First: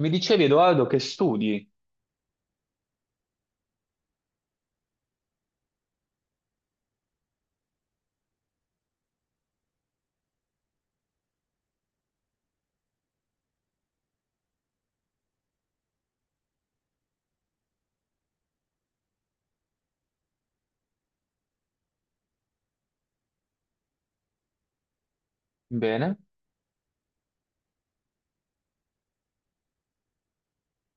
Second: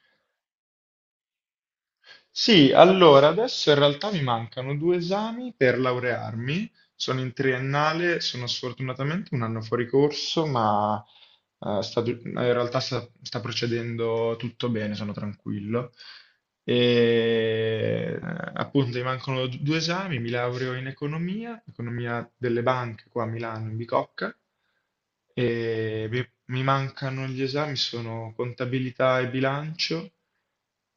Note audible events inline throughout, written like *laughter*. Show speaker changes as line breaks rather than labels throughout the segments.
Mi dicevi, Edoardo, che studi?
Sì, allora adesso in realtà mi mancano due esami per laurearmi. Sono in triennale, sono sfortunatamente un anno fuori corso, ma in realtà sta procedendo tutto bene, sono tranquillo. E appunto mi mancano due esami, mi laureo in economia, economia delle banche qua a Milano, in Bicocca, e
Bene?
mi mancano gli esami, sono contabilità e bilancio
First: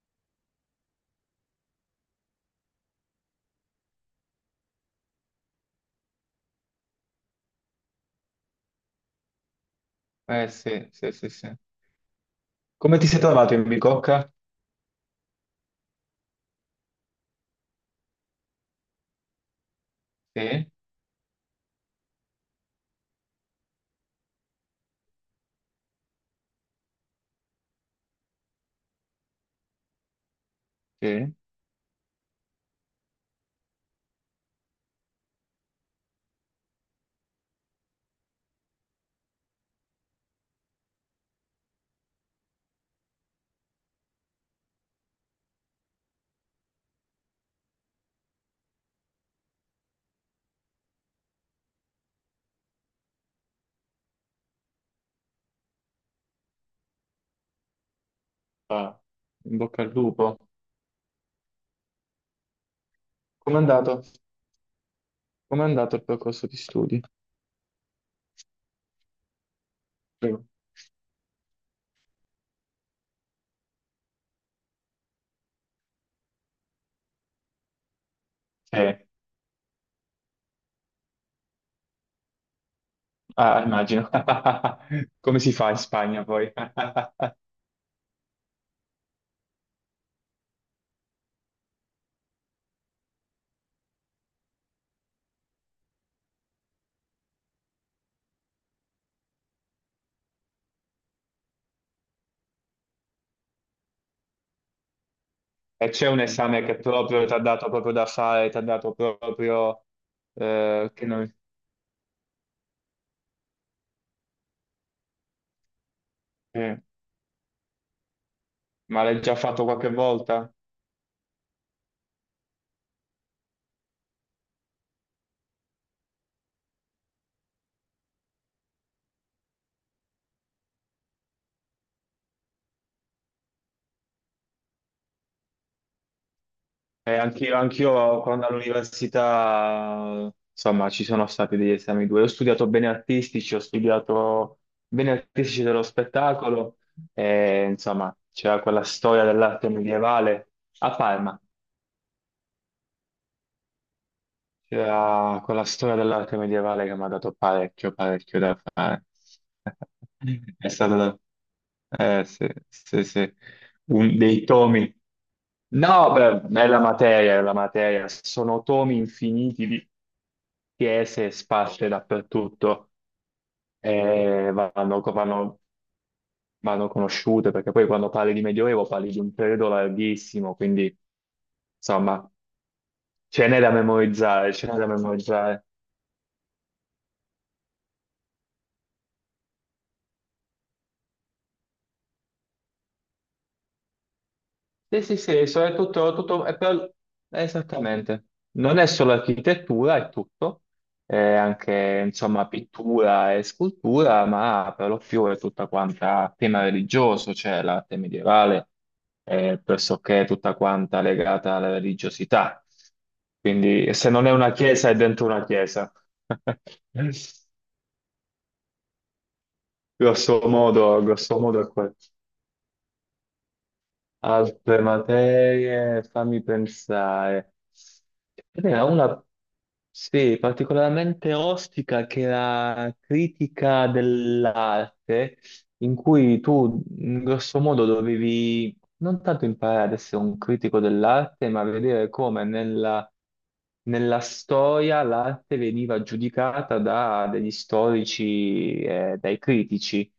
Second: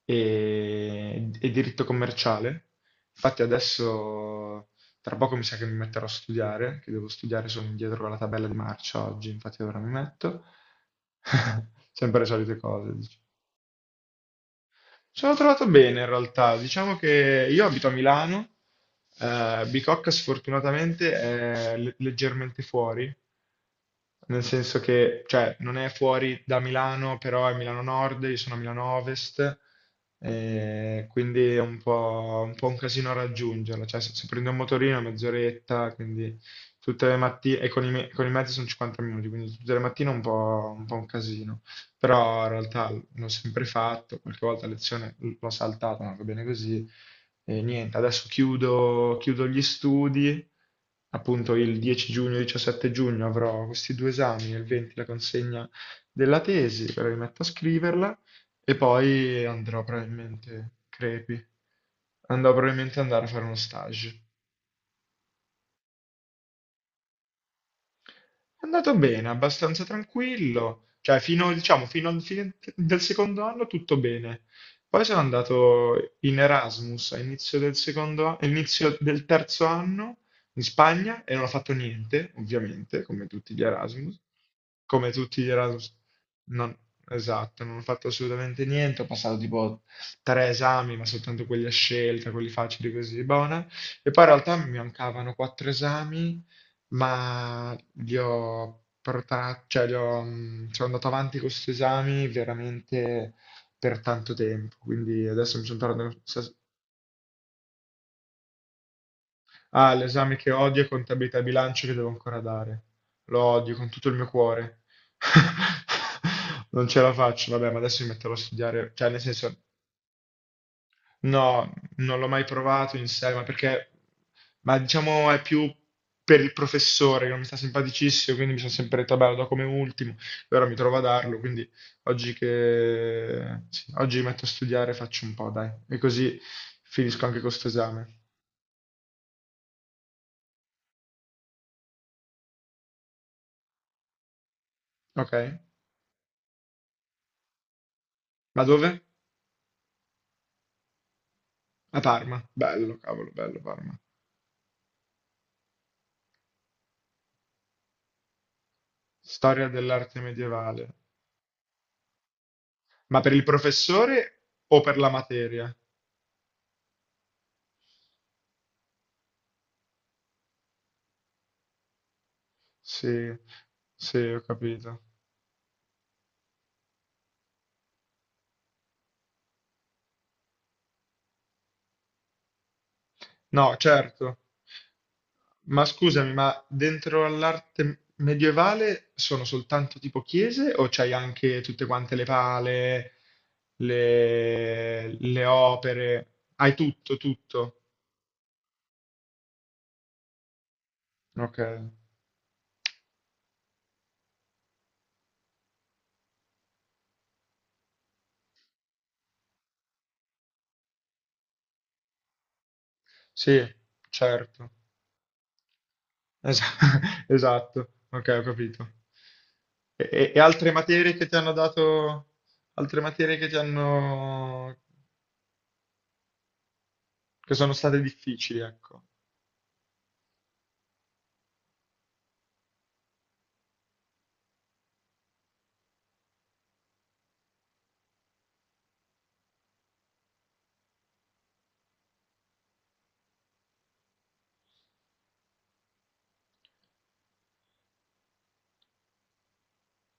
e diritto commerciale. Infatti adesso tra poco mi sa che mi metterò a studiare, che devo studiare, sono indietro con la tabella di marcia oggi, infatti ora mi metto.
Eh sì, sì, sì, sì.
*laughs* Sempre le solite cose,
Come ti
dici.
sei trovato in bicocca?
Ci sono trovato bene in realtà, diciamo che io abito a Milano, Bicocca
Sì,
sfortunatamente è leggermente fuori, nel senso che, cioè, non è fuori da Milano, però è Milano Nord, io sono a Milano Ovest,
sì.
quindi è un po' un casino raggiungerla. Cioè, se prendo un motorino è mezz'oretta, quindi tutte le mattine, e con i mezzi sono 50 minuti, quindi tutte le mattine è un po' un casino. Però in realtà l'ho sempre fatto, qualche volta a lezione l'ho saltata, ma va bene così. E niente, adesso chiudo gli studi, appunto il 10 giugno, 17 giugno avrò questi due esami, il 20 la consegna della tesi, però mi metto a scriverla e
Ah.
poi
In bocca al lupo.
crepi, andrò probabilmente ad andare a fare uno
Com'è andato?
stage.
Com'è andato il percorso di studi?
È andato bene, abbastanza
Prego.
tranquillo, cioè fino, diciamo, fino al fine del secondo anno tutto bene. Poi sono andato in Erasmus all'inizio del secondo,
Sì,
all'inizio del terzo anno in Spagna e non ho fatto niente, ovviamente, come tutti
ah,
gli
immagino.
Erasmus. Come
*laughs* Come
tutti gli
si fa in
Erasmus,
Spagna poi?
non,
*laughs*
esatto, non ho fatto assolutamente niente, ho passato tipo tre esami, ma soltanto quelli a scelta, quelli facili così, buona. E poi in realtà mi mancavano quattro esami, ma li ho portati, cioè sono andato avanti con questi esami veramente per tanto tempo, quindi adesso mi sono
E c'è
tornato...
un
s-
esame che proprio ti ha dato proprio da fare, ti ha dato proprio
Ah, l'esame che odio è
che non...
contabilità e bilancio che devo ancora dare. Lo odio con tutto il mio cuore. *laughs*
eh,
Non ce la faccio, vabbè, ma adesso mi metterò a studiare,
Ma
cioè nel
l'hai già
senso.
fatto qualche volta?
No, non l'ho mai provato in sé, ma diciamo è più per il professore che non mi sta simpaticissimo, quindi mi sono sempre detto, vabbè, lo do come ultimo, e ora mi trovo a darlo, quindi sì, oggi mi metto a studiare, faccio un po', dai, e così finisco anche
Anch'io,
questo esame.
anch'io quando all'università, insomma, ci sono stati degli esami due. Ho studiato bene artistici, ho studiato bene
Ok?
artistici dello spettacolo, e, insomma, c'era
Ma
quella
dove?
storia dell'arte medievale a Parma.
A Parma. Bello, cavolo, bello Parma.
C'era quella storia dell'arte medievale che mi ha dato parecchio, parecchio da fare.
Storia
*laughs*
dell'arte
È
medievale.
stato da... sì, sì,
Ma per
sì.
il
Un- dei
professore o
tomi.
per la materia?
No, beh, è la materia, è la materia. Sono tomi infiniti di chiese sparse dappertutto
Sì, sì, ho
e
capito.
vanno conosciute, perché poi quando parli di Medioevo parli di un periodo larghissimo, quindi insomma ce n'è da
No, certo.
memorizzare, ce n'è da memorizzare.
Ma scusami, ma dentro all'arte medievale sono soltanto tipo chiese o c'hai anche tutte quante le pale,
Sì,
le,
sì,
le
sì, so- è tutto,
opere?
tutto- è
Hai
per-
tutto,
è
tutto.
esattamente. Non è solo architettura, è tutto, è
Ok,
anche, insomma, pittura e scultura, ma per lo più è tutta quanta tema religioso, cioè l'arte medievale è pressoché tutta quanta legata alla religiosità.
sì,
Quindi se non è una
certo.
chiesa, è dentro una chiesa.
Esa-
*laughs*
*laughs* esatto, ok, ho capito. E altre materie che ti
Grosso
hanno
modo è quello.
dato, altre materie che ti hanno,
Altre materie, fammi
che
pensare.
sono state
Ce
difficili,
n'era
ecco.
una, sì, particolarmente ostica che era critica dell'arte, in cui tu in grosso modo dovevi non tanto imparare ad essere un critico dell'arte, ma vedere come nella, nella storia l'arte veniva giudicata da degli storici e dai critici.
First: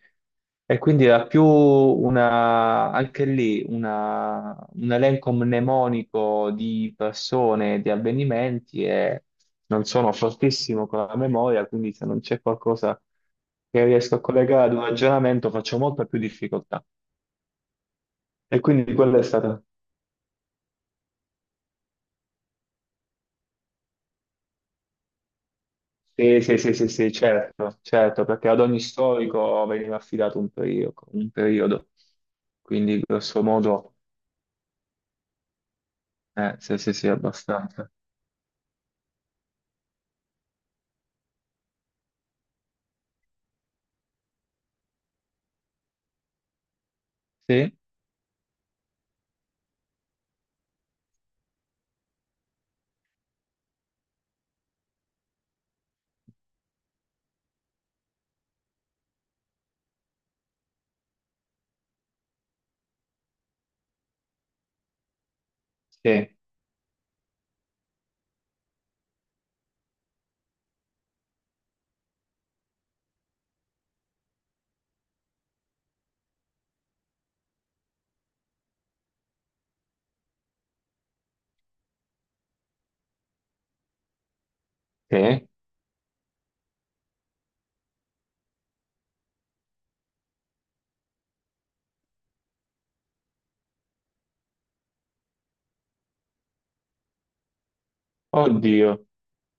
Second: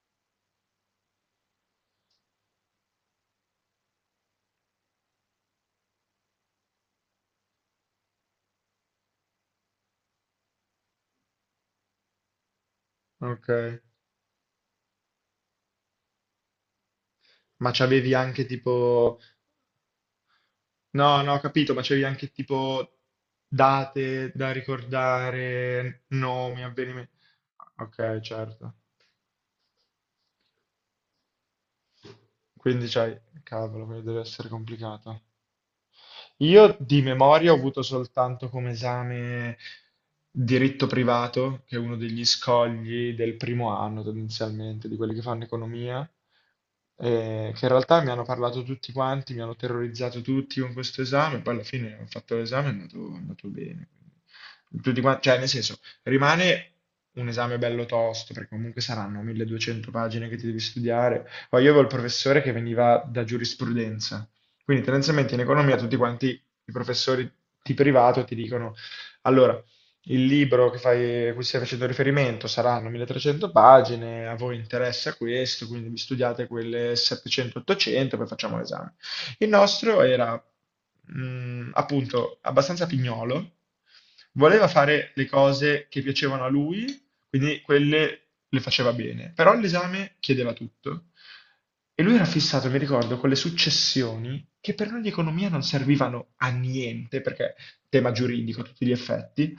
E quindi era più una, anche lì una- un elenco mnemonico di persone, di avvenimenti e non sono fortissimo con la memoria, quindi se non c'è qualcosa
Ok.
che riesco a collegare ad un ragionamento faccio molta più difficoltà.
Ma c'avevi anche
E quindi
tipo.
quella è stata...
No, no, ho capito, ma c'avevi anche tipo date da ricordare,
Sì, sì,
nomi,
sì, sì, sì,
avvenimenti.
certo,
Ok,
certo, perché ad
certo.
ogni storico veniva affidato un periodo, un periodo.
Quindi
Quindi
c'hai.
grosso
Cavolo,
modo,
quello deve essere complicato. Io
sì, sì,
di
sì,
memoria ho avuto
abbastanza.
soltanto come esame diritto privato, che è uno degli scogli del primo anno tendenzialmente, di quelli che fanno economia, che in
Sì,
realtà mi hanno parlato tutti quanti, mi hanno terrorizzato tutti con questo esame, poi alla fine ho fatto l'esame e è andato bene. Quindi cioè nel senso, rimane un esame bello tosto, perché comunque saranno 1200 pagine che ti devi studiare. Poi io avevo il professore che veniva da giurisprudenza, quindi tendenzialmente in economia tutti quanti
sì.
i professori di privato ti dicono, allora, il libro che fai, a cui stai facendo riferimento saranno 1300 pagine, a voi interessa questo, quindi vi studiate quelle 700-800, poi facciamo l'esame. Il nostro era appunto abbastanza pignolo, voleva fare le
Sì?
cose che piacevano a lui, quindi quelle le faceva bene, però l'esame chiedeva tutto. E lui era fissato, mi ricordo, con le successioni che per noi di economia non servivano a niente, perché tema giuridico a tutti gli
Oddio,
effetti,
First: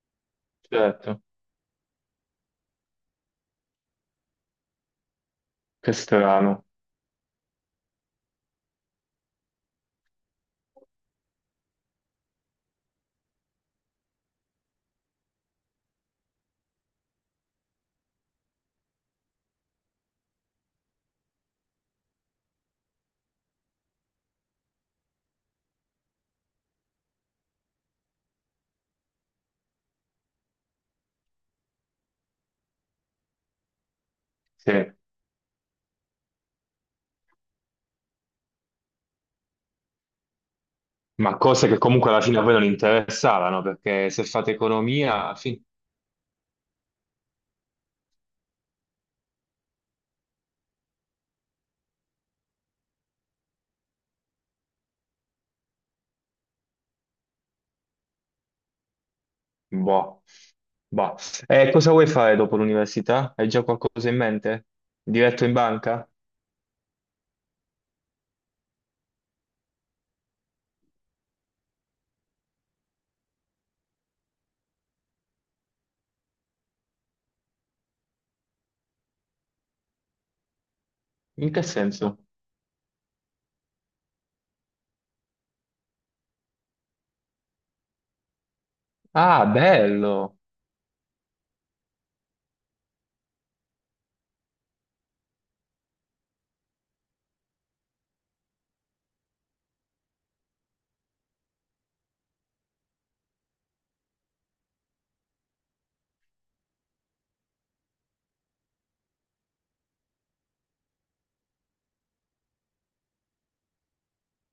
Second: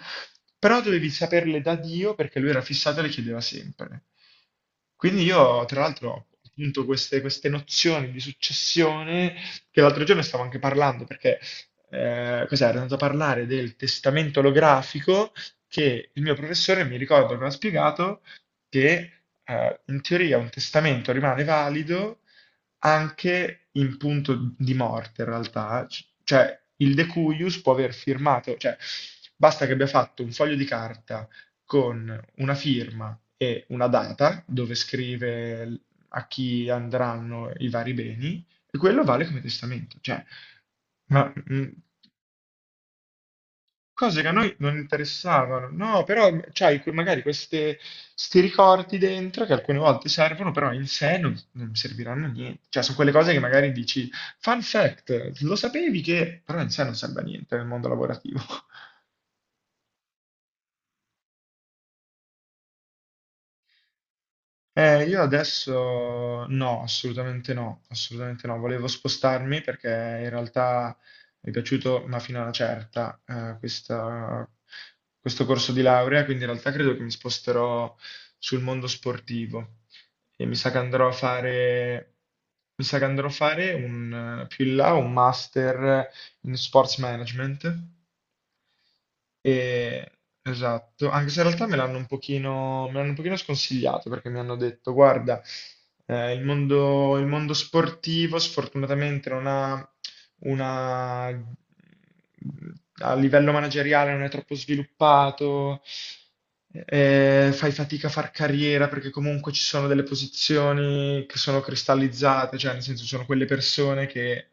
però dovevi
certo,
saperle da Dio perché lui era fissato e le chiedeva sempre. Quindi io, tra
che
l'altro, ho
strano.
appunto queste nozioni di successione, che l'altro giorno stavo anche parlando, perché cos'era? Ero andato a parlare del testamento olografico, che il mio professore mi ricordo che mi ha spiegato che, in teoria un testamento rimane valido anche in punto di morte, in realtà, cioè il decuius può aver firmato, cioè basta che abbia fatto un foglio di carta con una firma e una data
Sì.
dove scrive a chi andranno i vari beni, e quello vale come testamento, cioè, ma,
Ma
mm,
cose che comunque alla fine a voi non interessavano, perché
cose
se
che a
fate
noi non
economia, fi-
interessavano, no, però c'hai magari questi ricordi dentro che alcune volte servono, però in sé non serviranno a niente, cioè sono quelle cose che magari dici, fun fact, lo sapevi che, però in sé non serve a niente nel mondo lavorativo. *laughs*
boh. Boh. E cosa vuoi fare dopo l'università? Hai già qualcosa in mente?
Io
Diretto in banca?
adesso no, assolutamente no, assolutamente no. Volevo spostarmi perché in realtà mi è piaciuto, ma fino a una certa, questo corso di laurea, quindi in realtà credo che mi sposterò sul mondo sportivo e mi sa che andrò a
In che
fare,
senso?
mi sa che andrò a fare un, più in là un master in sports management
Ah,
e-
bello!
esatto, anche se in realtà me l'hanno un pochino sconsigliato perché mi hanno detto, guarda, il mondo sportivo sfortunatamente non ha una. A livello manageriale non è troppo sviluppato, fai fatica a far carriera perché comunque ci sono delle posizioni che sono cristallizzate, cioè nel senso sono quelle persone che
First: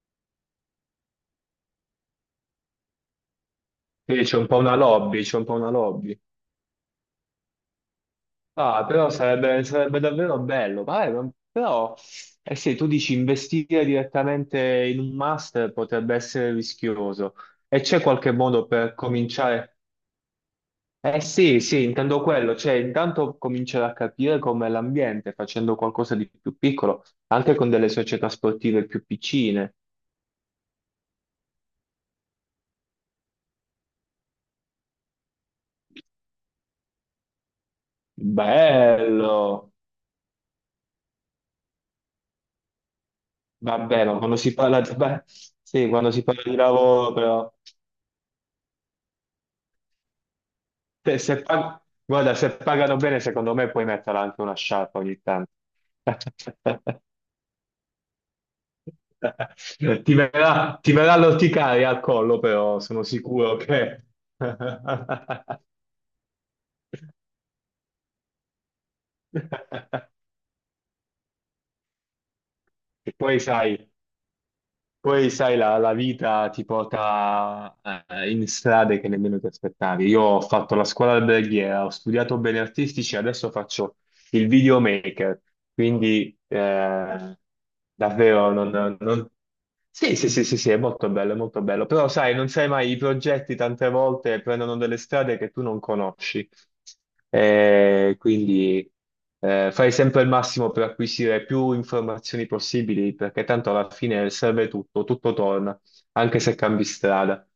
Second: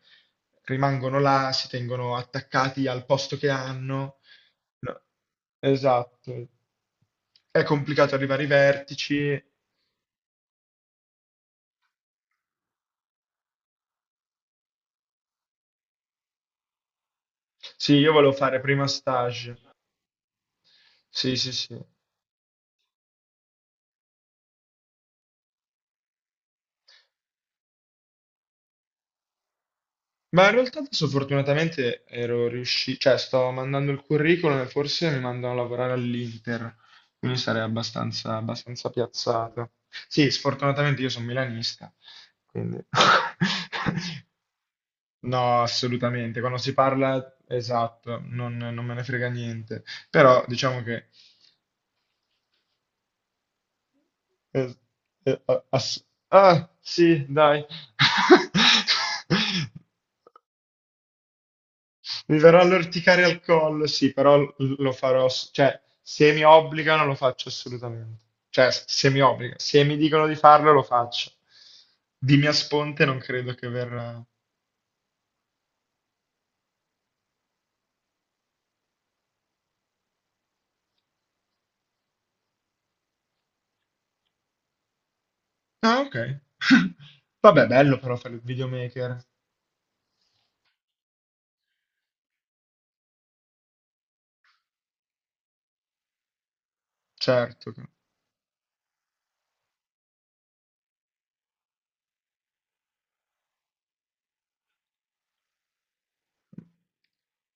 rimangono là, si tengono attaccati al posto che hanno.
Quindi c'è un po' una
No,
lobby, c'è un po' una lobby.
esatto. È complicato arrivare ai
Ah, però
vertici.
sarebbe, sarebbe davvero bello, ma- però eh sì, tu dici investire direttamente in un master potrebbe essere rischioso e
Sì,
c'è
io
qualche
volevo fare
modo
prima
per
stage.
cominciare? Eh
Sì, sì,
sì,
sì.
sì, intendo quello, cioè intanto cominciare a capire com'è l'ambiente facendo qualcosa di più piccolo, anche con delle società sportive più piccine.
Ma in realtà adesso fortunatamente ero riuscito, cioè sto mandando il curriculum e forse mi mandano a lavorare all'Inter, quindi sarei abbastanza, abbastanza piazzato.
Bello!
Sì, sfortunatamente io sono milanista, quindi
Vabbè, ma quando si parla di...
*laughs*
beh,
no,
sì, quando si
assolutamente.
parla di
Quando si
lavoro
parla,
però...
esatto, non me ne frega niente. Però diciamo che
Se- se pag- Guarda, se pagano bene, secondo me puoi mettere anche una
Eh,
sciarpa ogni
eh,
tanto.
a- ass-
*laughs*
sì, dai. *laughs*
Ti verrà l'orticaria al
Mi
collo,
verrà
però sono
l'orticaria al
sicuro
collo,
che...
sì, però
*laughs*
lo farò, cioè, se mi obbligano lo faccio assolutamente. Cioè, se mi obbligano, se mi dicono di farlo lo faccio. Di mia sponte
E
non
poi
credo che
sai,
verrà.
poi, sai, la vita ti porta in strade che nemmeno ti aspettavi. Io ho fatto la scuola alberghiera, ho studiato beni artistici, adesso faccio il videomaker,
Ah, ok.
quindi
*laughs* Vabbè, bello però fare il
davvero non,
videomaker,
non- sì, sì, sì, sì, sì, è molto bello, è molto bello. Però sai, non sai mai, i progetti tante volte prendono delle strade che tu non conosci.
certo.
Quindi fai sempre il massimo per acquisire più informazioni possibili, perché tanto alla fine serve tutto, tutto torna, anche se cambi strada,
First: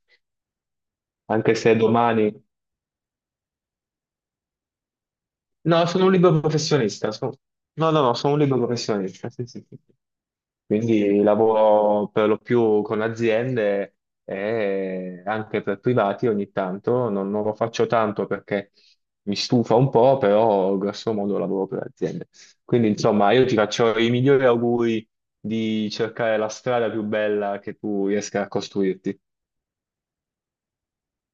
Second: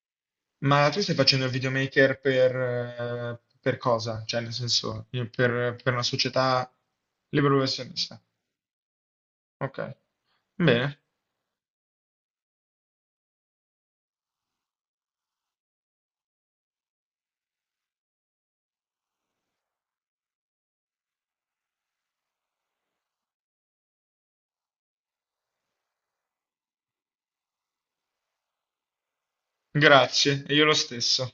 Ma tu stai facendo il
anche se
videomaker
domani
per cosa? Cioè, nel senso, io per,
No,
per una
sono un libero
società
professionista. Sono-
libero
No, no, no,
professionista.
sono un libero professionista. Sì, sì, sì.
Ok, bene,
Quindi lavoro per lo più con aziende e anche per privati ogni tanto. Non, non lo faccio tanto perché mi stufa un po', però grosso modo lavoro per aziende. Quindi, insomma, io ti faccio i migliori auguri di cercare la strada più bella che tu riesca a costruirti.
grazie, e io lo stesso.